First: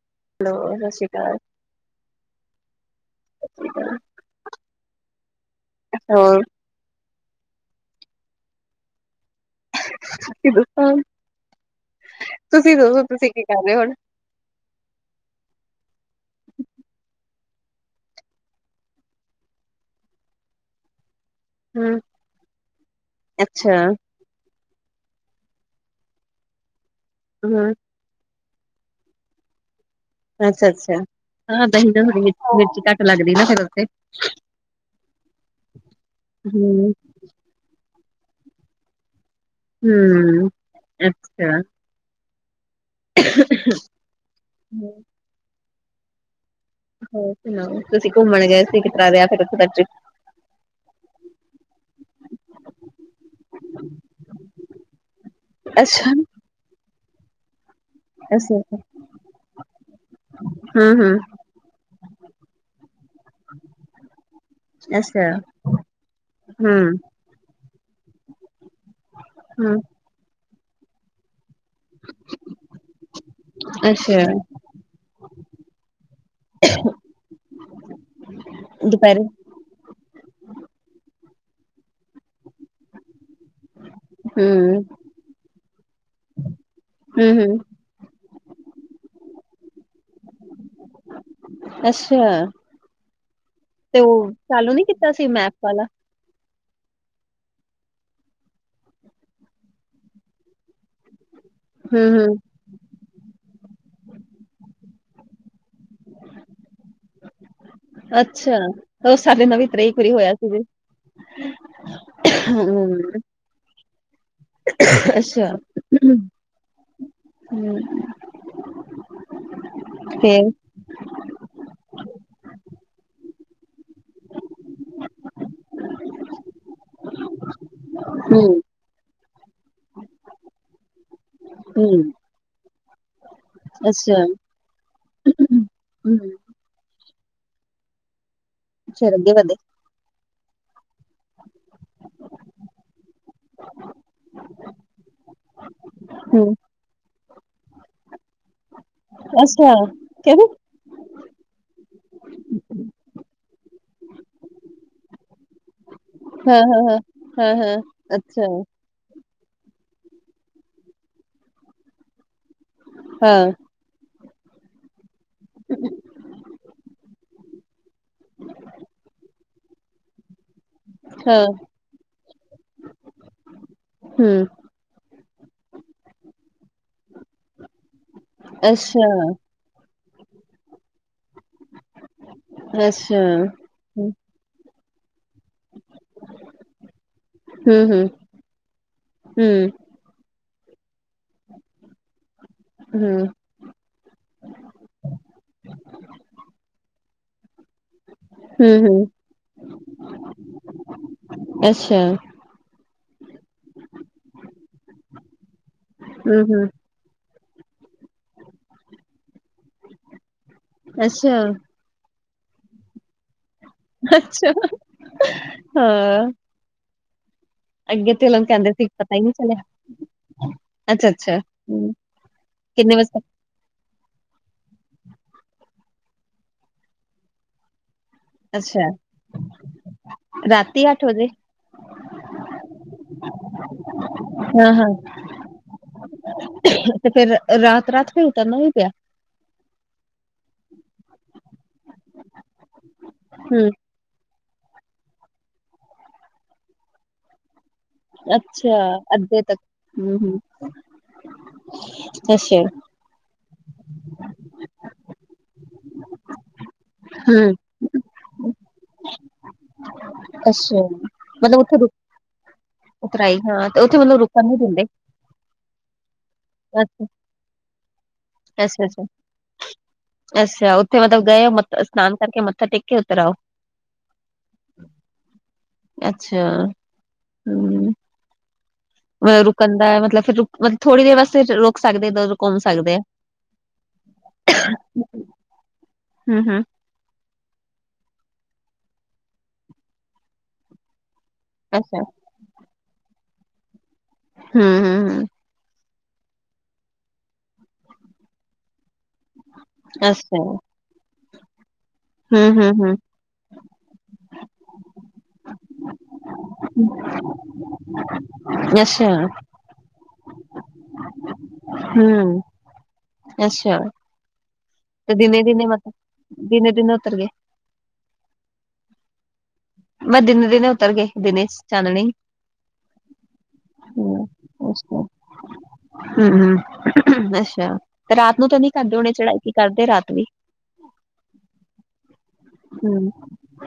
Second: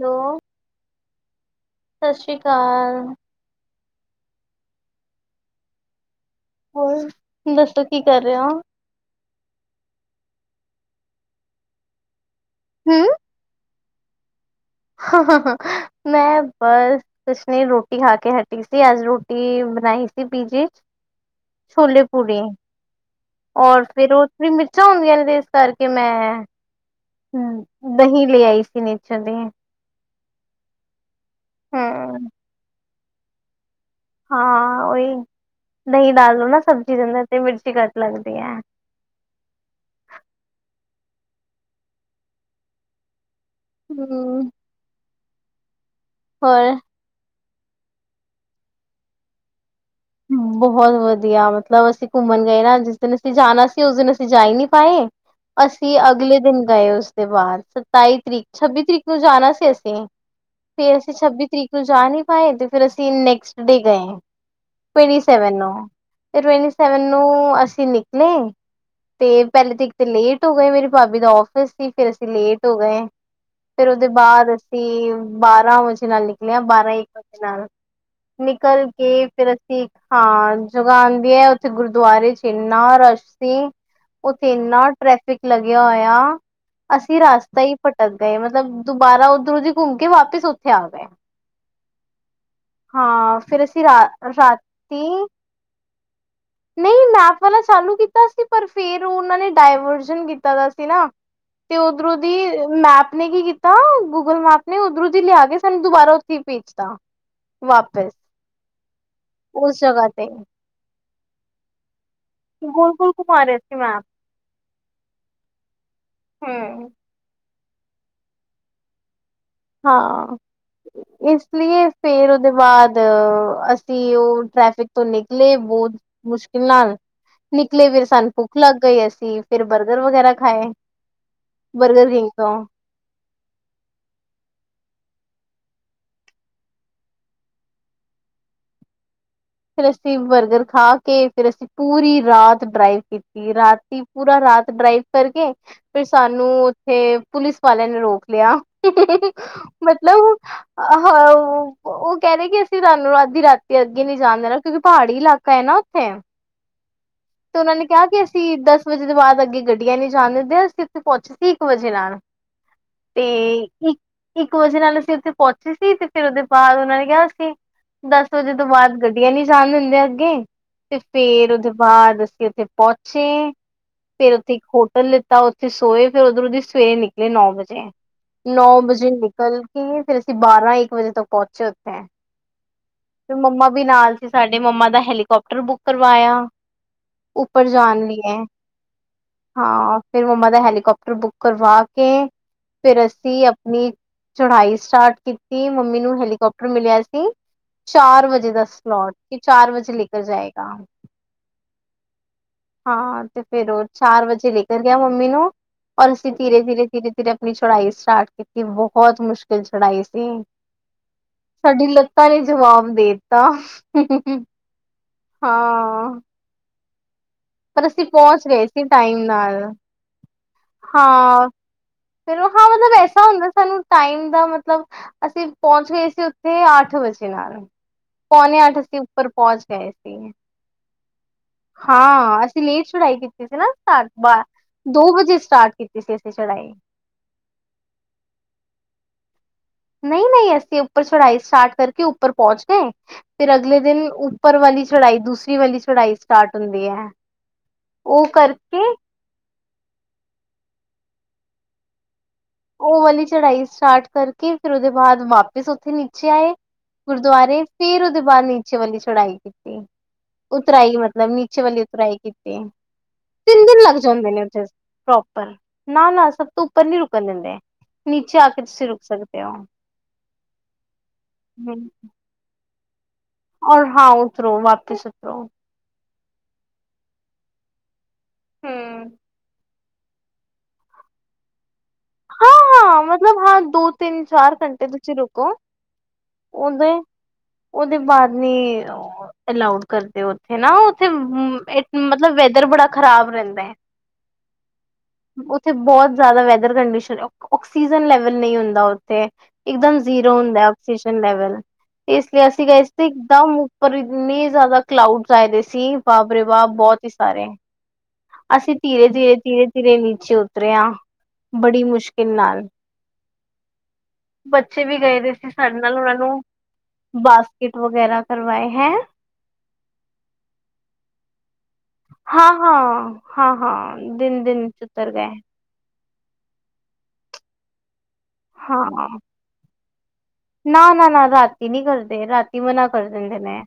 Hello ਸਤਿ ਸ਼੍ਰੀ ਅਕਾਲ ਸਤਿ ਸ਼੍ਰੀ ਅਕਾਲ ਸ਼੍ਰੀ ਹਾਂ ਹੋਰ ਦੱਸੋ ਕੀ ਕਰ ਰੇ ਆ ਤੁਂ ਦੱਸੋ ਤੁਸੀਂ ਦੱਸੋ ਤੁਸੀਂ ਕੀ ਕਰ ਰ ਹੋੁਣ ਮੈਂ ਬਸ ਕੁੱਛ ਨਹੀਂ ਰੋਟੀ ਖਾ ਕੇ ਹਟੀ ਸੀ ਅੱਜ ਰੋਟੀ ਬਣਾਈ ਸੀ ਪੀਜੀੀ ਚ ਹਮ ਛੋਲੇ ਪੂਰੀ ਅੱਛਾ ਔਰ ਫੇਿਰ ਉਹ ਵੀ ਮਿਰਚਾਂ ਹੁੰਦੀਆਂ ਨੇ ਤੇ ਇਸ ਕਰਕੇ ਮੈਂ ਹਮ ਦਹੀਂ ਲੈ ਆਈ ਸੀ ਨੀਚੋਂ ਦੇ ਅੱਛਾ ਅੱਛਾ ਹਾਂ ਦਹੀਂ ਹਮ ਮਿਰਚ ਘੱਟ ਲੱਗਦੀ ਨਾ ਫਿਰ ਉੱਥੇ ਹਾਂ ਓਈ ਦਈ ਡਾਲ ਲੋ ਨਾ ਹਮ ਸਬਜ਼ੀ ਦਿੰਦੇ ਤੇ ਮਿਰਚੀ ਘੱਟ ਲੱਗਦੀ ਏ ਹੂੰ ਅੱਛਾ [unintelligible] ਹੂੰ [unintelligible] ਹੋਰ ਹੋਰ ਸੁਣਾਓ ਤੁਸੀਂ ਘੁੰਮਣ ਗਏ ਸੀ ਕਿ ਤਰ੍ਹਾਂ ਫਿਰ ਉੱਥੇ ਦਾ ਟਰਿਪ? ਬਹੁਤ ਵਧੀਆ ਮਤਲਬ ਅਸੀਂ ਘੁੰਮਣ ਗਏ ਨਾ ਜਿਸ ਦਿਨ ਅਸੀਂ ਜਾਣਾ ਸੀ ਉਸ ਦਿਨ ਅਸੀਂ ਜਾ ਈ ਨੀ ਪਾਏ। ਅਸੀਂ ਅੱਛਾ ਅਗਲੇ ਦਿਨ ਗਏ ਉਸਦੇ ਬਾਅਦ। ਸਤਾਈ ਤਰੀਕ ਅੱਛਾ ਛੱਬੀ ਤਰੀਕ ਨੂੰ ਜਾਣਾ ਸੀ ਅਸੀਂ। ਫੇਰ ਹਮ ਅਸੀਂ ਹਮ ਛੱਬੀ ਤਰੀਕ ਨੂੰ ਜਾ ਨੀ ਪਾਏ ਤੇ ਫੇਰ ਅਸੀਂ ਨੈਕਸਟ ਡੇ ਗਏ ਆ। ਟਵੰਟੀ ਅੱਛਾ ਸੈਵਨ ਨੂੰ, ਟਵੰਟੀ ਹਮ ਸੈਵਨ ਨੂੰ ਤੋ ਅਸੀਂ ਨਿਕਲੇ, ਤੇ ਪਹਿਲੇ ਹਮ ਤੇ ਇੱਕ ਤੇ ਲੇਟ ਹੋ ਗਏ ਮੇਰੀ ਭਾਬੀ ਦਾ ਆ ਆਫਿਸ ਸੀ ਫੇਰ ਅਸੀਂ ਲੇਟ ਹੋ ਗਏ। ਫਿਰ ਉਹਦੇ ਅੱਛਾ ਬਾਅਦ ਅਸੀਂ ਬਾਰਾਂ ਵਜੇ ਨਾਲ ਨਿਕਲੇ ਆ ਬਾਰਾਂ ਇੱਕ ਵਜੇ ਨਾਲ। ਨਿਕਲ ਕੇ ਦੁਪਹਿਰੇ ਫਿਰ ਅਸੀਂ ਹਾਂ ਜਗ੍ਹਾ ਆਂਦੀ ਏ ਉੱਥੇ ਗੁਰਦੁਆਰੇ ਚ ਏਂਨਾ ਰਸ਼ ਸੀ ਉੱਥੇ ਹਮ ਏੰਨਾ ਟ੍ਰੈਫਿਕ ਲੱਗਿਆ ਹੋਇਆ। ਅਸੀਂ ਹਮ ਹਮ ਰਸਤਾ ਈ ਭਟਕ ਗਏ ਮਤਲਬ ਦੁਬਾਰਾ ਉੱਧਰੋ ਦੀ ਘੁੰਮ ਕੇ ਵਾਪਿਸ ਉੱਥੇ ਆ ਗਏ। ਅੱਛਾ ਹਾਂ ਫਿਰ ਅਸੀਂ ਰਾ ਤੇ ਉਹ ਚਾਲੂ ਨੀ ਰਾਤੀ ਕੀਤਾ ਸੀ ਮੈਪ ਵਾਲਾ [inaudible] ਨਈ ਮੈਪ ਵਾਲਾ ਚਾਲੂ ਕੀਤਾ ਸੀ ਪਰ ਫੇਰ ਉਹਨਾਂ ਨੇ ਡਾਇਵਰਜਨ ਕੀਤਾ ਦਾ ਸੀ ਨਾ। ਤੇ ਉਧਰੋਂ ਹਮ ਦੀ ਹਮ ਮੈਪ ਨੇ ਕੀ ਕੀਤਾ ਗੂਗਲ ਮੈਪ ਨੇ ਉੱਧਰੋਂ ਦੀ ਲਿਆ ਕੇ ਸਾਨੂੰ ਦੁਬਾਰਾ ਉੱਥੇ ਈ ਭੇਜਤਾ। ਵਾਪਿਸ। ਅੱਛਾ, ਉਹ ਸਾਡੇ ਨਾਲ ਵੀ ਉਸ ਤਰੇਈ ਜਗ੍ਹਾ ਪੁਰੀ ਤੇ ਹੋਇਆ ਸੀ ਜੇ ਗੋਲ-ਗੋਲ ਘੁਮਾ ਰਿਹਾ ਸੀ ਮੈਪ। ਅੱਛਾ ਹਾਂ ਹੂੰ ਹਾਂ ਫੇਰ ਇਸ ਲੀਏ ਫੇਰ ਉਹਦੇ ਬਾਅਦ ਅਸੀ ਉਹ ਟ੍ਰੈਫਿਕ ਤੋ ਨਿਕਲੇ ਬਹੁਤ ਮੁਸ਼ਕਿਲ ਨਾਲ ਨਿਕਲੇ ਫਿਰ ਸਾਨੂੰ ਹੂੰ ਭੁੱਖ ਲੱਗ ਗਈ ਅਸੀ ਫਿਰ ਬਰਗਰ ਵਗੈਰਾ ਖਾਏ, ਬਰਗਰ ਹੂੰ ਕਿੰਗ ਤੋ। ਅੱਛਾ ਹੂੰ ਫਿਰ ਅੱਗੇ ਵਧੇ। ਫਿਰ ਅਸੀ ਬਰਗਰ ਖਾ ਕੇ ਫਿਰ ਅਸੀ ਪੂਰੀ ਰਾਤ ਡਰਾਈਵ ਕੀਤੀ। ਕੀਤੀ ਰਾਤੀ ਪੂਰਾ ਰਾਤ ਡਰਾਈਵ ਕਰਕੇ ਫਿਰ ਸਾਨੂੰ ਹੂੰ ਉਥੇ ਪੁਲਿਸ ਵਾਲਿਆਂ ਨੇ ਰੋਕ ਲਿਆ, ਅੱਛਾ ਮਤਲਬ ਕਿਵੇਂ ਹ ਉਹ ਕਹਿੰਦੇ ਕਿ ਅਸੀ ਤੁਹਾਨੂੰ ਅੱਧੀ ਰਾਤੀ ਅੱਗੇ ਨੀ ਜਾਣ ਦੇਣਾ ਕਿਉਕਿ ਪਹਾੜੀ ਇਲਾਕਾ ਹੈ ਨਾ ਉਥੇ, ਹਾਂ ਹਾਂ ਹਾਂ ਹਾਂ ਤੇ ਉਹਨਾਂ ਹਾਂ ਨੇ ਕਿਹਾ ਕਿ ਅੱਛਾ ਅਸੀ ਦੱਸ ਵਜੇ ਦੇ ਬਾਅਦ ਅੱਗੇ ਗੱਡੀਆਂ ਨੀ ਜਾਣ ਦਿੰਦੇ ਅਸੀ ਉਥੇ ਪਹੁੰਚੇ ਸੀ ਇਕ ਵਜੇ ਨਾਲ। ਤੇ ਹਾਂ ਇਕ ਇਕ ਵਜੇ ਨਾਲ ਅਸੀ ਉਥੇ ਪਹੁੰਚੇ ਸੀ ਤੇ ਫਿਰ ਉਹਦੇ ਬਾਅਦ ਉਹਨਾਂ ਨੇ ਕਿਹਾ ਸੀ ਦਸ ਵਜੇ ਤੋ ਬਾਅਦ ਗਡੀਆ ਨੀ ਜਾਣ ਦਿੰਦੇ ਅੱਗੇ, ਤੇ ਹਾਂ ਫੇਰ ਉਦੇ ਬਾਰ ਅਸੀਂ ਉੱਥੇ ਪਹੁੰਚੇ। ਹੂੰ ਫੇਰ ਅਸੀ ਇੱਕ ਹੋਟਲ ਲਿੱਤਾ ਉੱਥੇ ਸੋਏ ਫੇਰ ਉਧਰੋਂ ਸਵੇਰੇ ਨਿਕਲੇ ਨੌ ਵਜੇ। ਨੌ ਵਜੇ ਅੱਛਾ ਨਿਕਲ ਫੇਰ ਅਸੀਂ ਬਾਰਾਂ ਇੱਕ ਵਜੇ ਤੋਂ ਪਹੁੰਚੇ ਉੱਥੇ। ਅੱਛਾ ਫੇਰ ਮੰਮਾ ਵੀ ਹੂੰ ਨਾਲ ਸੀ ਸਾਡੇ ਮੰਮਾ ਦਾ ਹੈਲੀ ਕਾਪਟਰ ਬੁੱਕ ਕਰਵਾਇਆ, ਉਪਰ ਹੂੰ ਜਾਣ ਲਈਏ ਹੂੰ ਹਾਂ। ਫਿਰ ਮੰਮਾ ਦਾ ਹੈਲੀਕਾਪਟਰ ਬੁੱਕ ਕਰਵਾ ਕੇ, ਫੇਰ ਹੂੰ ਅਸੀ ਆਪਣੀ ਚੜਾਈ ਸਟਾਟ ਕੀਤੀ ਮੰਮੀ ਨੂੰ ਹੈਲੀਕਾਪਟਰ ਮਿਲਿਆ ਸੀ ਚਾਰ ਵਜੇ। ਦਾ ਹੂੰ ਹੂੰ ਸਲੋਟ ਕਿ ਚਾਰ ਵਜੇ ਲੈ ਕਰ ਜਾਏਗਾ। ਅਛਾ। ਹਾਂ, ਤੇ ਫੇਰ ਉਹ ਚਾਰ-ਵਜੇ ਲੇਕਰ ਗਿਆ ਮੰਮੀ ਨੂੰ, ਔਰ ਅਸੀ ਹੂੰ ਹੂੰ ਧੀਰੇ-ਧੀਰੇ-ਧੀਰੇ ਫਿਰ ਅਪਣੀ ਚ੍ਹੜਾਈ ਸਟਾਰਟ ਕੀਤੀ, ਬਹੁਤ ਮੁਸ਼ਕਿਲ ਚੜ੍ਹਾਈ ਸੀ, ਅੱਛਾ ਸਾਡੀ ਲ ਲਤਾਂ ਨੇ ਜਵਾਬ ਦੇਤਾ, ਅੱਛਾ ਹਾਂ ਪਰ ਅਸੀ ਅੱਗੇ ਤੇ ਪਹੁੰਚ ਲੋਕ ਗਏ ਕਹਿੰਦੇ ਸੀ, ਪਤਾ ਟਾਈਮ ਹੀ ਨਹੀਂ ਚਲਿਆ ਨਾਲ। ਅੱਛਾ ਅੱਛਾ ਹਾਂ, ਹੂੰ ਫਿਰ ਹਾਂ ਕਿੰਨੇ ਮਤਲਬ ਵਜੇ ਐਸਾ ਹੁੰਦਾ ਸਾਨੂੰ ਟਾਈਮ ਦਾ ਮਤਲਬ, ਅਸੀ ਪਹੁੰਚ ਗਏ ਸੀ ਉਥੇ ਅੱਠ ਵਜੇ ਨਾਲ। ਤੱਕ ਪੌਨੇ ਅੱਠ ਅੱਛਾ ਅਸੀ ਉੱਪਰ ਪਹੁੰਚ ਗਏ ਸੀਗੇ। ਰਾਤੀ ਅੱਠ ਵਜੇ? ਹਾਂ, ਅਸੀ ਲੇਟ ਚ੍ਹੜਾਈ ਕੀਤੀ ਸੀ ਨਾ, ਸਟਾਰਟ ਬਾਹਰ ਹਾਂ ਹਾਂ ਦੋ ਵਜੇ ਅਸੀ ਕੀਤੀ ਸੀ ਚ੍ਹੜਾਈ। ਤੇ ਫੇਰ, ਰਾਤ-ਰਾਤ ਫਿਰ ਉਤਰਨਾ ਵੀ ਪਿਆ? ਨਹੀ-ਨਹੀ, ਅਸੀ ਉਪਰ ਚ੍ਹੜਾਈ ਸਟਾਰਟ ਕਰਕੇ ਉਪਰ ਪਹੁੰਚ ਗਏ, ਫਿਰ ਹੂੰ, ਅਗਲੇ ਦਿਨ ਉੱਪਰ ਵਾਲੀ ਚ੍ਹੜਾਈ, ਦੂਸਰੀ ਵਾਲੀ ਚ੍ਹੜਾਈ ਸਟਾਰਟ ਹੁੰਦੀ ਹੈ। ਉਹ ਅਛਾ! ਕਰਕੇ ਅੱਧੇ ਤੱਕ ਹੂੰ-ਹੂੰ- ਉਹ ਵਾਲੀ ਚ੍ਹੜਾਈ ਸਟਾਰਟ ਕਰਕੇ, ਫਿਰ ਉਹਦੇ ਬਾਅਦ ਵਾਪਿਸ ਉਥੇ ਨੀਚੇ ਆਏ‌। ਗੁਰਦੁਆਰੇ, ਅੱਛਾ-ਅੱਛਾ। ਫਿਰ ਉਹਦੇ ਬਾਅਦ ਨੀਚੇ ਵਾਲੀ ਚੜਾਈ ਕੀਤੀ। ਉਤਰਾਈ ਮਤਲਬ, ਨੀਚੇ ਉੱਥੇ ਵਾਲੀ ਰੁ ਉਤਰਾਈ ਕਿ ਤਿੰਨ ਉਤਰਾਈ ਹਾਂ ਤੇ ਦਿਨ ਉੱਥੇ ਲੱਗ ਮਤਲਬ ਜਾਂਦੇ ਨੇ ਰੁਕਣ ਨੀ ਉਥੇ ਦਿੰਦੇ। ਪ੍ਰੋਪਰ, ਨਾ-ਨਾ ਸਭ ਤੋ ਉਪਰ ਨੀ ਰੁਕ ਰੁਕਣ ਦਿੰਦੇ। ਨੀਚੇ ਆ ਕੇ ਤੁਸੀਂ ਸਕਦੇ ਹੋ ਅਛਾ-ਅਛਾ-ਅਛਾ ਉਥੇ ਮਤਲਬ ਗਏ ਮ ਹੂੰ ਇਸਨਾਨ ਕਰਕੇ, ਮੱਥਾ ਟੇਕਕੇ ਉਤਰ ਆਓ? ਔਰ ਹਾਂ, ਉਤਰੋ ਵਾਪਿਸ ਉਤਰੋ। ਅੱਛਾ, ਹੂੰ ਹੂੰ ਵ ਰੁਕਨਦਾ ਮਤਲਬ ਫਿਰ ਰੁ, ਮਤਲ ਥੋੜੀ ਦੇਰ ਵਾਸਤੇ ਰੋ ਸਕਦੇ, ਦ ਘੁੰਮ ਸਕਦੇ। ਹਾਂ-ਹਾਂ ਮਤਲਬ ਹਾਂ ਦੋ ਤਿੰਨ ਚਾਰ ਘੰਟੇ ਤੁਸੀਂ ਰੁਕੋ ਹੂੰ, ਹੂੰ। ਉਹਦੇ ਉਹਦੇ ਬਾਅਦ ਨੀ ਅਲਾਓਡ ਕਰਦੇ ਉੱਥੇ ਨਾ, ਉੱਥੇ ਅ ਅੱਛਾ ਮਤਲਬ ਵੈਦਰ ਬੜਾ ਖ਼ਰਾਬ ਰਹਿੰਦਾ। ਹੂੰ, ਹੂੰ, ਹੂੰ। ਉੱਥੇ ਬਹੁਤ ਜਿਆਦਾ ਵੈਦਰ ਕੰਡੀਸ਼ਨ, ਔਕਸੀਜਨ ਲੈਵਲ ਨਹੀਂ ਹੁੰਦਾ ਤੇ, ਇੱਕਦਮ ਜ਼ੀਰੋ ਅੱਛਾ। ਹੁੰਦਾ ਔਕਸੀਜਨ ਲੈਵਲ। ਇਸ ਲਈ ਅਸੀਂ ਹੂੰ-ਹੂੰ, ਹੂੰ, ਗਏ ਸੀ, ਹੂੰ, ਇਕਦਮ ਉੱਪਰ ਇੰਨੇ ਜ਼ਿਆਦਾ ਕਲਾਊਡ ਆਏਦੇ ਸੀ, ਬਾਪਰੇ ਬਾਪ! ਬਹੁਤ ਹੀ ਸਾਰੇ। ਅਸੀ ਅੱਛਾ, ਧੀਰੇ-ਧੀਰੇ, ਧੀਰੇ-ਧੀਰੇ ਨੀਚੇ ਉਤਰੇ ਆਂ। ਬੜੀ ਮੁਸ਼ਕਿਲ ਹੂੰ, ਨਾਲ। ਅੱਛਾ ਬੱਚੇ ਵੀ ਤੇ ਗਏ ਦੇ ਸੀ ਦਿਨੇ-ਦਿਨੇ ਸਾਡੇ ਨਾਲ ਉਹਨਾਂ ਨੂੰ, ਮਤਲਬ ਦਿਨੇ-ਦਿਨੇ ਉਤਰ ਗਏ। ਬਾਸਕਿਟ ਵਗੈਰਾ ਕਰਵਾਏ। ਹੈਂ? ਮੈਂ ਦਿਨੇ-ਦਿਨੇ ਉਤਰ ਗਈ ਦਿਨੇ'ਚ। ਹਾਂ-ਹਾਂ, ਹਾਂ-ਹਾਂ ਹੂੰ ਦਿਨ-ਦਿਨ'ਚ ਅੱਛਾ। ਉਤਰ ਗਏ। ਹੂੰ, ਅੱਛਾ। ਤੇ ਰਾਤ ਨੂੰ ਤਾਂ ਨੀ ਕਰਦੇ ਹੋਣੇ ਚ੍ਹੜਾਈ, ਕੀ ਕਰਦੇ ਰਾਤ ਵੀ? ਨਾ-ਨਾ-ਨਾ, ਰਾਤੀ ਨੀ ਕਰਦੇ, ਰਾਤੀ ਮਨਾ ਕਰ ਹੂੰ। ਦਿੰਦੇ ਨੇ।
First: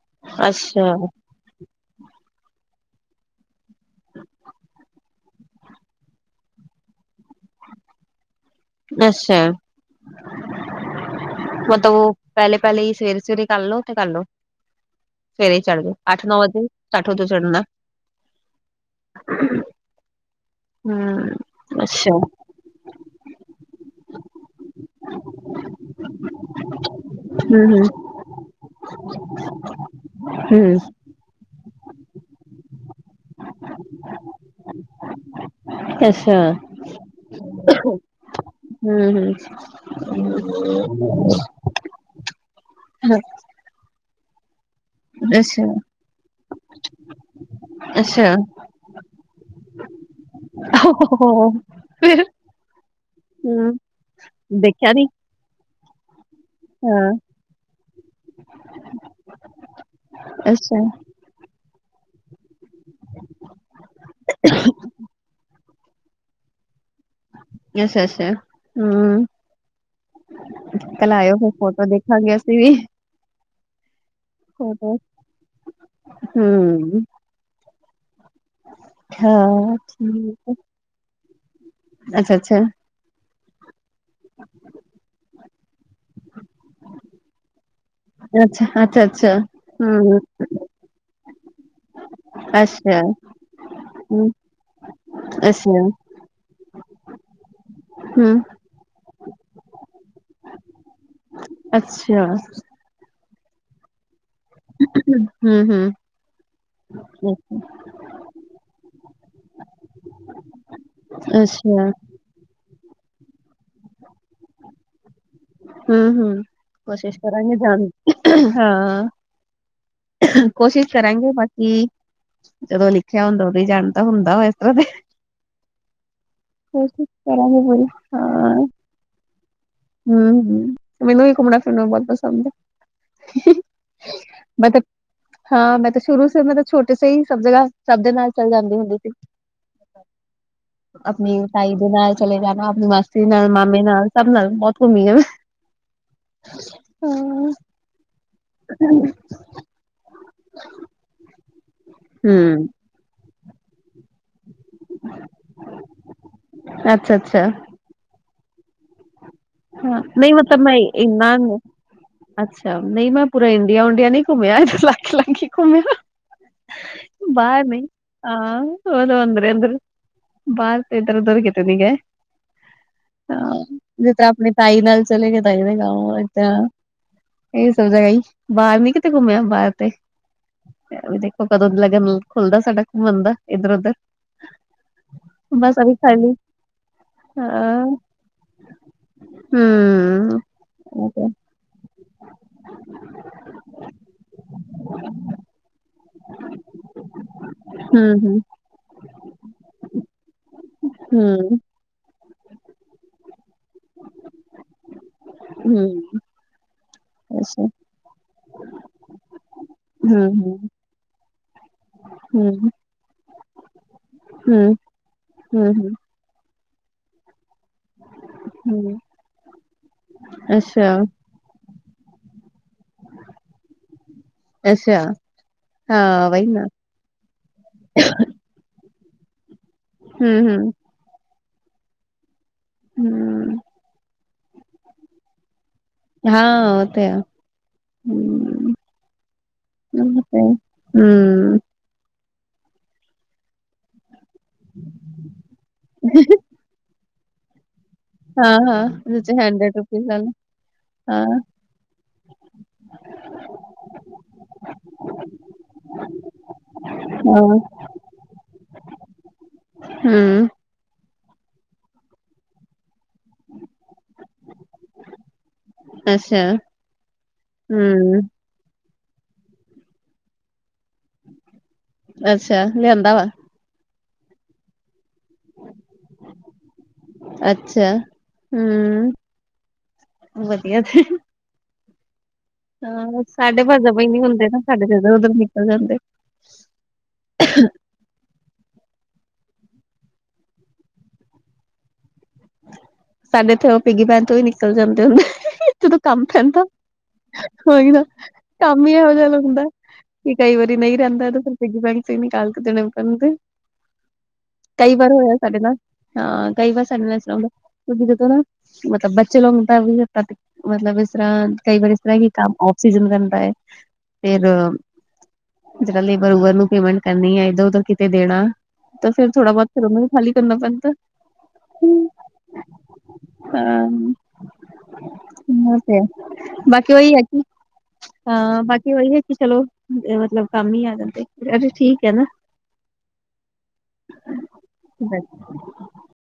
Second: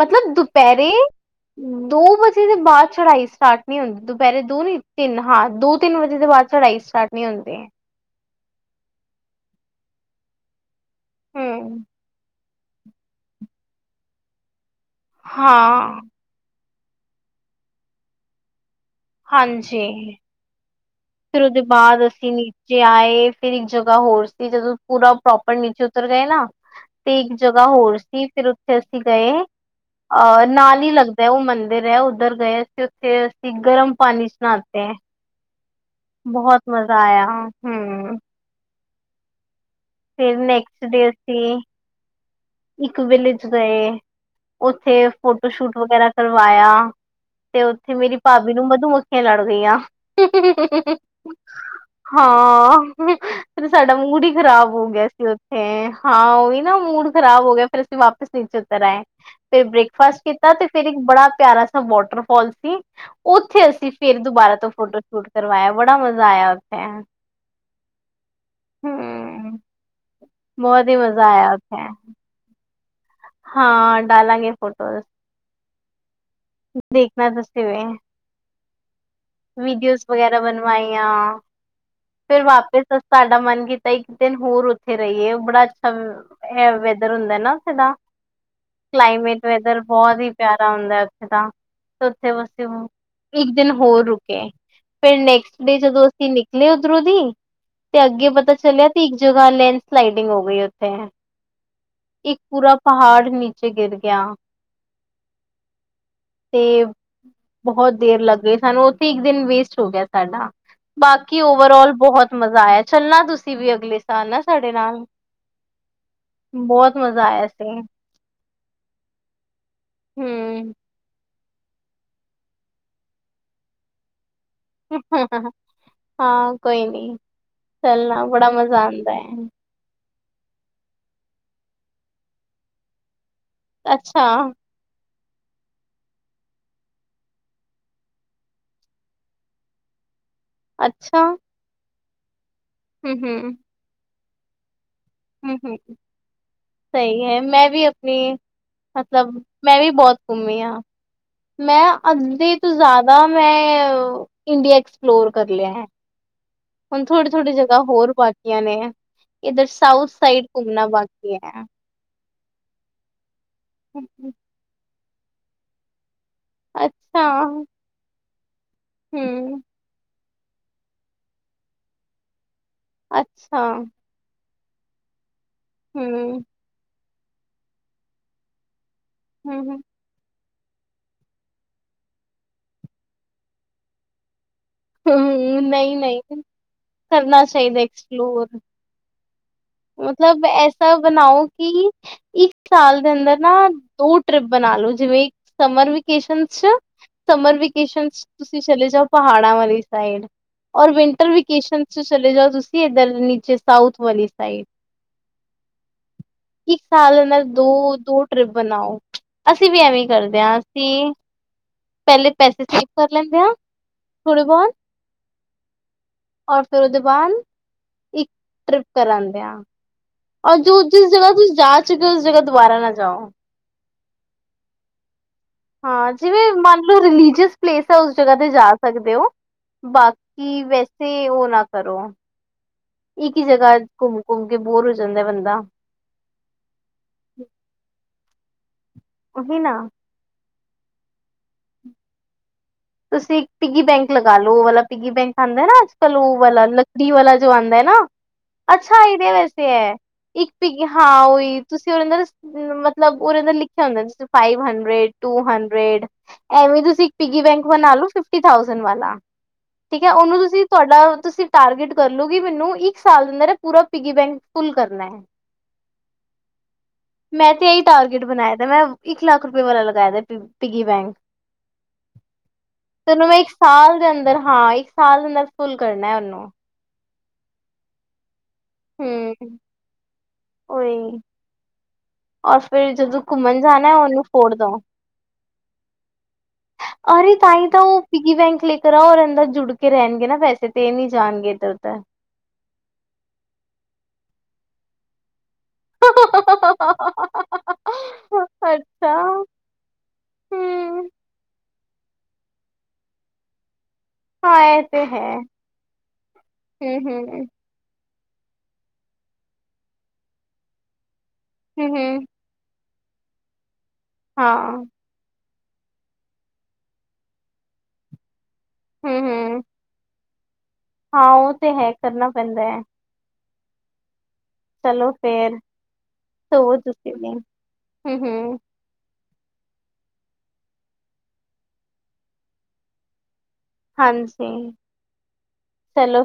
ਮਤਲਬ ਦੁਪਹਿਰੇ, ਅੱਛਾ-ਅੱਛਾ ਦੋ ਵਜੇ ਦੇ ਬਾਅਦ ਚ੍ਹੜਾਈ ਸਟਾਰਟ ਨਹੀ ਹੁੰ, ਦੁਪਹਿਰੇ ਦੋ, ਨੀ ਤਿੰਨ ਹਾਂ ਦੋ-ਤਿੰਨ ਵਜੇ ਦੇ ਬਾਅਦ, ਚੜਾਈ ਸਟਾਰਟ ਨਹੀ ਹੁੰਦੀ। ਅਛਾ। ਹੂੰ ਮਤਲਬ ਉਹ ਪਹਿਲੇ-ਪਹਿਲੇ ਹੀ, ਸਵੇਰੇ- ਸਵੇਰੇ ਕਰਲੋ ਤੇ ਕਰਲੋ, ਸਵੇਰੇ ਚਲ ਹਾਂ ਜੋ ਅੱਠ ਨੌ ਵਜੇ, ਸਟਾਰਟ ਹੋਜੋ ਚੜਨਾ ਹਾਂਜੀ। ਹੂੰ ਫਿਰ ਉਹਦੇ ਬਾਅਦ ਅੱਛਾ। ਅਸੀਂ ਨੀਚੇ ਆਏ, ਫਿਰ ਇੱਕ ਜਗ੍ਹਾ ਹੋਰ ਸੀ, ਜਦੋਂ ਪੂਰਾ ਪ੍ਰੋਪਰ ਨੀਚੇ ਉਤਰ ਗਏ ਨਾ, ਤੇ ਇੱਕ ਜਗ੍ਹਾ ਹੂੰ-ਹੂੰ-ਹੂੰ ਹੋਰ ਸੀ, ਫਿਰ ਉੱਥੇ ਅਸੀਂ ਗਏ ਅਹ ਨਾਲ ਹੀ ਲੱਗ ਤੇ ਉਹ ਮੰਦਿਰ ਏ, ਉੱਧਰ ਗਏ ਅਸੀਂ, ਉੱਥੇ ਅਸੀਂ ਗਰਮ ਪਾਣੀ'ਚ ਨ੍ਹਾਤੇ। ਅੱਛਾ ਬਹੁਤ ਮਜ਼ਾ ਆਇਆ। ਹਮ ਹਮ-ਹਮ। ਫਿਰ ਨੈਕਸਟ ਡੇ ਅਸੀਂ, ਇੱਕ ਵਿਲੇਜ ਗਏ। ਉੱਥੇ ਫੋਟੋ ਸ਼ੂਟ ਵਗੈਰਾ ਕਰਵਾਇਆ। ਤੇ ਉੱਥੇ ਮੇਰੀ ਅੱਛਾ-ਅੱਛਾ ਭਾਬੀ ਨੂੰ ਮਧੂਮੱਖੀਆਂ ਲੜ ਗਈਆਂ। ਫਿਰ ਹਾਂ। ਫੇਰ ਹੂੰ ਸਾਡਾ ਮੂਡ ਹੀ ਖ਼ਰਾਬ ਹੋ ਦੇਖਿਆ ਗਿਆ ਨੀ ਉੱਥੇ ਹਾਂ। ਉਹੀ ਨਾ ਹਾਂ ਮੂਡ ਖ਼ਰਾਬ ਹੋ ਗਿਆ। ਫੇਰ ਅਸੀਂ ਵਾਪਿਸ ਨੀਚੇ ਉਤਰ ਆਏ। ਫਿਰ ਬ੍ਰੇਕਫਾਸਟ ਕੀਤਾ। ਤੇ ਫੇਰ ਇੱਕ ਬੜਾ ਪਿਆਰਾ ਵਾਟਰਫਾਲ ਸੀ। ਉੱਥੇ ਅਸੀਂ ਫੇਰ ਦੁਬਾਰਾ ਤੋਂ ਫੋਟੋ ਸ਼ੂਟ ਕਰਵਾਇਆ। ਬੜਾ ਮਜ਼ਾ ਆਇਆ ਉੱਥੇ। ਅੱਛਾ-ਅੱਛਾ ਹਮ। ਹੂੰ ਬਹੁਤ ਹੀ ਕੱਲ ਮਜ਼ਾ ਆਇਓ ਫਿਰ ਆਇਆ ਉੱਥੇ ਫੋਟੋ ਦੇਖ ਹਾਂਜੀ। ਅਸੀ ਵੀ। ਹਾਂ। ਡਾਲਾਂਗੇ ਫੋਟੋ ਫੋਟੋਜ਼। ਹੂੰ ਦੇਖਣਾ ਤਾਂ ਸੇਵੇਂ। ਹਾਂ ਵੀਡੀਓਜ਼ ਵਗੈਰਾ ਬਣਵਾਈਆਂ। ਫਿਰ ਅੱਛਾ-ਅੱਛਾ, ਵਾਪਿਸ ਸਾਡਾ ਮਨ ਕੀਤਾ ਇੱਕ ਦਿਨ ਹੋਰ ਉੱਥੇ ਰਹੀਏ। ਬੜਾ ਅੱਛਾ ਵੈਦਰ ਹੁੰਦਾ ਨਾ ਉੱਥੇ ਦਾ। ਅੱਛਾ-ਅੱਛਾ-ਅੱਛਾ। ਕਲਾਈਮੇਟ ਵੈਦਰ ਬਹੁਤ ਹੂੰ ਹੀ ਪਿਆਰਾ ਹੁੰਦਾ ਉੱਥੇ ਦਾ। ਉੱਥੇ ਬਸ ਅੱਛਾ, ਇੱਕ ਦਿਨ ਹੋਰ ਹੂੰ ਰੁਕੇ। ਫੇਰ ਨੈਕਸਟ ਡੇ ਅੱਛਾ, ਜਦੋਂ ਨਿਕਲੇ ਉੱਧਰੋਂ ਦੀ ਤੇ ਅੱਗੇ ਹੂੰ ਪਤਾ ਚਲਿਆ ਤੇ ਇੱਕ ਜਗ੍ਹਾ ਲੈਂਡ ਸਲਾਈਡਿੰਗ ਹੋ ਗਈ ਉਥੇ। ਅੱਛਾ। ਇੱਕ ਪੂਰਾ ਪਹਾੜ ਨੀਚੇ ਗਿਰ ਗਿਆ। ਹਮ-ਹਮ। ਤੇ ਬਹੁਤ ਦੇਰ ਲੱਗ ਗਈ। ਸਾਨੂੰ ਉੱਥੇ ਇੱਕ ਦਿਨ ਵੇਸਟ ਹੋ ਗਿਆ ਸਾਡਾ। ਬਾਕੀ ਅੱਛਾ, ਓਵਰਆਲ ਬਹੁਤ ਮਜ਼ਾ ਆਇਆ ਚੱਲਣਾ ਤੁਸੀਂ ਵੀ ਅਗਲੇ ਸਾਲ ਨਾ ਸਾਡੇ ਨਾਲ ਹਮ-ਹਮ ਬਹੁਤ ਕੋਸ਼ਿਸ਼ ਮਜ਼ਾ ਆਇਆ ਕਰਾਂਗੇ ਸੀ ਜਾਣ ਹਾਂ। ਹਮ ਕੋਸ਼ਿਸ਼ ਕਰਾਂਗੇ। ਬਾਕੀ ਜਦੋਂ ਲਿਖਿਆ ਹੁੰਦਾ। ਉਦ ਹੀ ਜਾਣ ਤਾਂ ਹੁੰਦਾ ਵ। ਹਾਂ। ਕੋਈ ਨੀ, ਕੋਸ਼ਿਸ਼ ਕਰਾਂਗੇ ਚੱਲਣਾ। ਬੜਾ ਮਜ਼ਾ ਆਉਂਦਾ ਹੈ। ਹਮ- ਹਮ ਮੈਨੂੰ ਵੀ ਘੁੰਮਣਾ- ਫਿਰਨਾ ਬਹੁਤ ਪਸੰਦ ਆ। ਅੱਛਾ। ਮਤਲਬ ਹਾਂ। ਮੈਂ ਤਾਂ ਸ਼ੁਰੂ ਤੋਂ ਮੈਂਲਬ ਛੋਟੇ ਸੇਹੀ ਸਭ ਜਗ੍ਹਾ ਸਭ ਦੇ ਨਾਲ ਚੱਲ ਜਾਂਦੀ ਹੁੰਦੀ ਸੀ। [inaudible] ਅੱਛਾ ਆਪਣੀ ਤਾਈ ਦੇ ਨਾਲ ਚਲੇ ਜਾਣਾ, ਆਪਣੀ ਹਮ ਮਾਸੀ ਨਾਲ, ਹਮ ਮਾਮੇ ਨਾਲ ਸਭ ਨਾਲ ਬਹੁਤ ਘੁੰਮੀ ਆ। ਹਮ -ਹਮ ਸਹੀ ਹੈ। ਮੈਂ ਵੀ ਆਪਣੀ ਮਤਲਬ ਮੈਂ ਵੀ ਬਹੁਤ ਘੁੰਮੀ ਹਾਂ। ਮੈਂ ਅੱਧੇ ਹੂੰ ਤੋਂ ਜ਼ਿਆਦਾ ਮੈਂ, ਇੰਡੀਆ ਐਕਸਪਲੋਰ ਕਰ ਲਿਆ ਹੈ। ਹੁਣ ਅੱਛਾ ਥੋੜੀ- ਅੱਛਾ ਥੋੜ੍ਹੀ ਜਗ੍ਹਾ ਹੋਰ ਬਾਕੀਆਂ ਨੇ। ਇੱਧਰ ਹਾਂ ਸਾਊਥ ਨਹੀਂ ਸਾਈਡ ਮਤਲਬ ਮੈਂ ਘੁੰਮਣਾ ਬਾਕੀ ਇੰਨਾ ਹੈ। ਅੱਛਾ। ਨਹੀਂ ਮੈਂ ਪੂਰਾ ਇੰਡੀਆ- ਉੰਡੀਆ ਨਹੀਂ ਘੁੰਮਿਆ। ਇਧਰ ਲਾਕੇ -ਲਾਕੇ ਘੁੰਮਿਆ। ਅੱਛਾ ਬ ਨ ਆਹ ਐਦਰ- ਹਮ ਉਦਰੀ ਅ। ਬਾਰ ਐਦਰ- ਉਦੋੁਰ ਕਿਤੇ ਨਹੀਗੇ। ਅੱਛਾ। ਆਪਣੇ ਤਾਈ ਨਾਲ ਚਲੇ ਗੇ ਤਾਈ ਦਾ ਹਮ ਘਰ ਇਹ ਸਭ ਜਗ੍ਹਾ ਹੀ ਬਾਹਰ ਨੀ। ਕਿਥ ਘੁੰਮਿਆ ਬਾਹਰ ਹਮ ਤੇ। ਵੀ ਦੇਖੋ ਕਦੋਂ ਲਗਨ ਖੁੱਲਦਾ ਸਾਡਾ ਘੁੰਮਣ ਦਾ ਇੱਧਰ- ਉਧਰ। ਹਮ। ਬਸ ਅ ਨਹੀਂ- ਖਾਲੀ ਨਹੀਂ ਕਰਨਾ ਚਾਹੀਦਾ ਐਕਸਪਲੋਰ। ਹਮ। ਮਤਲਬ ਐਸਾ ਬਣਾਓ ਕਿ ਇੱਕ ਸਾਲ ਦੇ ਅੰਦਰ ਨਾ ਦੋ ਟ੍ਰਿਪ ਬਣਾਾਲੋ। ਜਿਵੇ ਸਮਰ ਵੇਕੇਸ਼ਨ ਸਮਰ ਹੂੰ, ਵੇਕੇਸ਼ਨ ਹੂੰ, ਤੁਸੀਂ ਚਲੇ ਜਾਓ ਪਹਾੜਾਂ ਵਾਲੀ ਸਾਈਡ। ਔਰ ਵਿੰਟਰ ਹੂੰ, ਵੇਕੇਸ਼ਨ ਚਲੇ ਜਾਓ ਤੁਸੀਂ ਇੱਧਰ ਨੀਚੇ ਸਾਊਥ ਵਾਲੀ ਸਾਈਡ ਹੁ ਇੱਕ ਸਾਲ ਦੇ ਨਾਲ ਦੋ ਦੋ ਟ੍ਰਿਪ ਬਣਾਓ ਅਸੀਂ ਵੀ ਐਵੇਂ ਹੂੰ, ਕਰਦੇ ਹੂੰ, ਹਾਂ ਤੇ ਪਹਿਲੇ ਹੂੰ, ਪੈਸੇ ਸੇਵ ਕਰ ਲੈਂਦੇ ਹਾਂ ਥੋੜ੍ਹੇ ਬਹੁਤ ਹੁ ਹੁ ਔਰ ਫਿਰ ਉਹਦੇ ਬਾਅਦ ਇੱਕ ਟ੍ਰਿਪ ਹੂੰ, ਕਰਾ ਆਂਦੇ ਆ ਔਰ ਜੋ ਅੱਛਾ, ਜਿਸ ਜਗ੍ਹਾ ਤੁਸੀਂ ਜਾ ਚੁੱਕੇ ਹੋ ਉਸ ਜਗ੍ਹਾ ਦੁਬਾਰਾ ਨਾ ਜਾਓ ਅੱਛਾ ਹਾਂ ਜਿਵੇ ਵਹੀ ਨਾ, ਮਨ ਲੋ ਰਲੀਜੀਅਸ ਪਲੇਸ ਹੈ ਉਸ ਜਗ੍ਹਾ ਤੇ ਜਾ ਸਕਦੇ ਹੋ ਹੂੰ, ਬਾਕੀ ਹੂੰ, ਵੈਸੇ ਉਹ ਨਾ ਕਰੋ ਹੁ ਇਕ ਈ ਜਗ੍ਹਾ ਘੁੰਮ ਘੁੰਮ ਕੇ ਬੋਰ ਹੋ ਜਾਂਦਾ ਬੰਦਾ ਹਾਂ ਉਹ ਤੇ ਹੈ ਹੁ ਕਹੀ ਨਾ [unintelligible] ਅ ਹੁ ਹੁ ਤੁਸੀਂ ਇੱਕ ਪਿਗੀ ਬੈਂਕ ਲਗਾ ਲਓ ਉਹ ਵਾਲਾ ਪਿਗੀ ਬੈਂਕ ਆਂਦਾ ਨਾ ਅੱਜ ਕੱਲ ਉਹ ਵਾਲਾ ਟੀ ਵਾਲਾ ਜੋ ਆਂਦਾ ਨਾ ਹਾਂ-ਹਾਂ, ਅੱਛਾ ਇਹਦੇ ਜੈਸੇ ਵਾਸਤੇ ਹੰਡਰਡ ਹੈ ਰੁਪੀਜ਼ ਵਾਲਾ, ਇੱਕ ਪਿਗੀ ਹਾਂ ਹਾਂ-ਹਾਂ, ਉਹੀ ਤੁਸੀਂ ਉਹਦੇ ਅੰਦ ਮਤਲਬ ਉਹਦੇ ਤੇ ਲਿਖਿਆ ਹੁੰਦਾ ਸੀ ਫਾਈਵ ਹੰਡਰੇਡ ਟੂ ਹੰਡਰੇਡ ਏਵੇਂ ਤੁਸੀਂ ਇੱਕ ਪਿਗੀ ਬੈਂਕ ਬਨਾ ਲਓ ਫਿਫਟੀ ਥਾਊਸੈਂਡ ਵਾਲਾ ਠੀਕ ਹੈ ਉਹਨੂੰ ਹੂੰ, ਤੁਸੀਂ ਤੁਹਾਡਾ ਤੁਸੀਂ ਟਾਰਗੇਟ ਕਰ ਲਓਗੀ ਮੈਨੂੰ ਇੱਕ ਸਾਲ ਅੰਦਰ ਇਹ ਪੂਰਾ ਪਿਗੀ ਬੈਂਕ ਫੁੱਲ ਕਰਨਾ ਅੱਛਾ, ਮੈਂ ਤੇ ਇਹੀ ਹੂੰ, ਟਾਰਗੇਟ ਬਣਾਇਆ ਦਾ ਮੈਂ ਇੱਕ ਲੱਖ ਰੁਪਏ ਵਾਲਾ ਲਗਾਇਆ ਦਾ ਪ ਪਿਗੀ ਬੈਂਕ ਅੱਛਾ ਤੇ ਲਿਆਂਦਾ ਵਾ ਉਹਨੂੰ ਮੈਂ ਇੱਕ ਸਾਲ ਦੇ ਅੰਦਰ, ਹਾਂ ਇੱਕ ਸਾਲ ਦੇ ਅੰਦਰ ਫੁੱਲ ਕਰਨਾ ਉਹਨੂੰ ਅੱਛਾ ਹੂੰ। ਹੁ ਵਧੀਆ ਤੇ ਉਹੀ ਔਰ ਫੇਿਰ ਜਦੋਂ ਹਾਂ ਘੁੰਮਣ ਸਾਡੇ ਭਾਜਾ ਜਾਣਾ, ਬਈ ਨੀ ਉਹਨੂੰ ਹੁੰਦੇ ਫੋੜ ਨਾ ਦਓ। ਸਾਡੇ ਤੇ ਇੱਧਰ-ਉਧਰ ਨਿਕਲ ਜਾਂਦੇ। ਅਰੇ ਤਾਂ ਹੀ ਤਾਂ ਉਹ ਪਿਗੀ ਬੈਂਕ ਲੇਕਰ ਆਉ, ਅੰਦਰ ਜੁੜ ਕੇ ਰਹਿਣਗੇ ਨਾ ਵੈਸੇ ਤੇ ਨਹੀਂ ਜਾਣਗੇ ਇੱਧਰ ਤਾਂ। ਸਾਡੇ ਇੱਥੇ ਉਹ ਪਿੱਗੀ ਬੈਂਕ ਤੋਂ ਹੀ ਨਿਕਲ ਜਾਂਦੇ ਹੁੰਦੇ ਜਦੋਂ ਕੰਮ ਪੈਂਦਾ। ਹੋ ਈ ਨਾ ਕੰਮ ਹੀ ਇਹੋ ਅੱਛਾ ਜਿਹਾ ਲਗਦਾ। ਕਿ ਕਈ ਵਾਰੀ ਨਹੀਂ ਹੂੰ ਰਹਿੰਦਾ ਤੇ ਫਿਰ ਬਿੱਗੀ ਬੈਂਕ ਚੋ ਈ ਨਿਕਾਲ ਕੇ ਦੇਣੇ ਪੈਂਦੇ। ਹਾਂ ਇਹ ਕਈ ਤੇ ਵਾਰ ਹੋਇਆ ਹੈ ਸਾਡੇ ਨਾਲ ਹਾਂ ਕਈ ਵਾਰ ਹੂੰ ਸਾਡੇ ਨਾਲ ਇਸ ਤਰ੍ਹਾਂ ਹੂੰ। ਹੁੰਦਾ। ਕਿਉਂਕਿ ਜਦੋਂ ਨਾ ਮਤਲਬ ਬੱਚੇ ਲੋਕ ਨੂੰ ਜਦ ਤਕ ਮਤਲਬ ਇਸ ਤਰ੍ਹਾਂ ਕਈ ਹੂੰ, ਵਾਰੀ ਇਸ ਤਰ੍ਹਾਂ ਹੂੰ, ਹੀ ਕੰਮ ਆ ਸੀਜਨ ਰਹਿੰਦਾ ਹੈ ਫੇਰ ਹਾਂ, ਜਿਹੜਾ ਲੇਬਰ ਲੁਬਰ ਨੂੰ ਪੇਮੈਂਟ ਕਰਨੀ ਆ ਏਧਰ ਉਧਰ ਕਿਤੇ ਦੇਣਾ ਤਾ ਹੂੰ, ਫੇਰ ਥੋੜਾ ਹੂੰ, ਬਹੁਤ ਫਿਰ ਉਹਨੂੰ ਖਾਲੀ ਕਰਨਾ ਪੈਂਦਾ। ਹਾਂ ਉਹ ਤੇ ਹੈ ਕਰਨਾ ਪੈਂਦਾ। ਹਾਂ, ਚਲੋ ਫੇਰ [unintelligible] ਤੇ ਸੋਵੋ ਬਾਕੀ ਉਹ ਤੁਸੀਂ ਵੀ, ਹੈ ਹੂੰ, ਹੂੰ, ਹਾ। ਉਹੀ ਹੈ ਕਿ ਚਲੋ ਮਤਲਬ ਕੰਮ ਹੀ ਆ ਜਾਂਦੇ ਅੱਛਾ ਠੀਕ ਹੈ ਨਾ ਹਾਂਜੀ ਨਾ ਚਲੋ,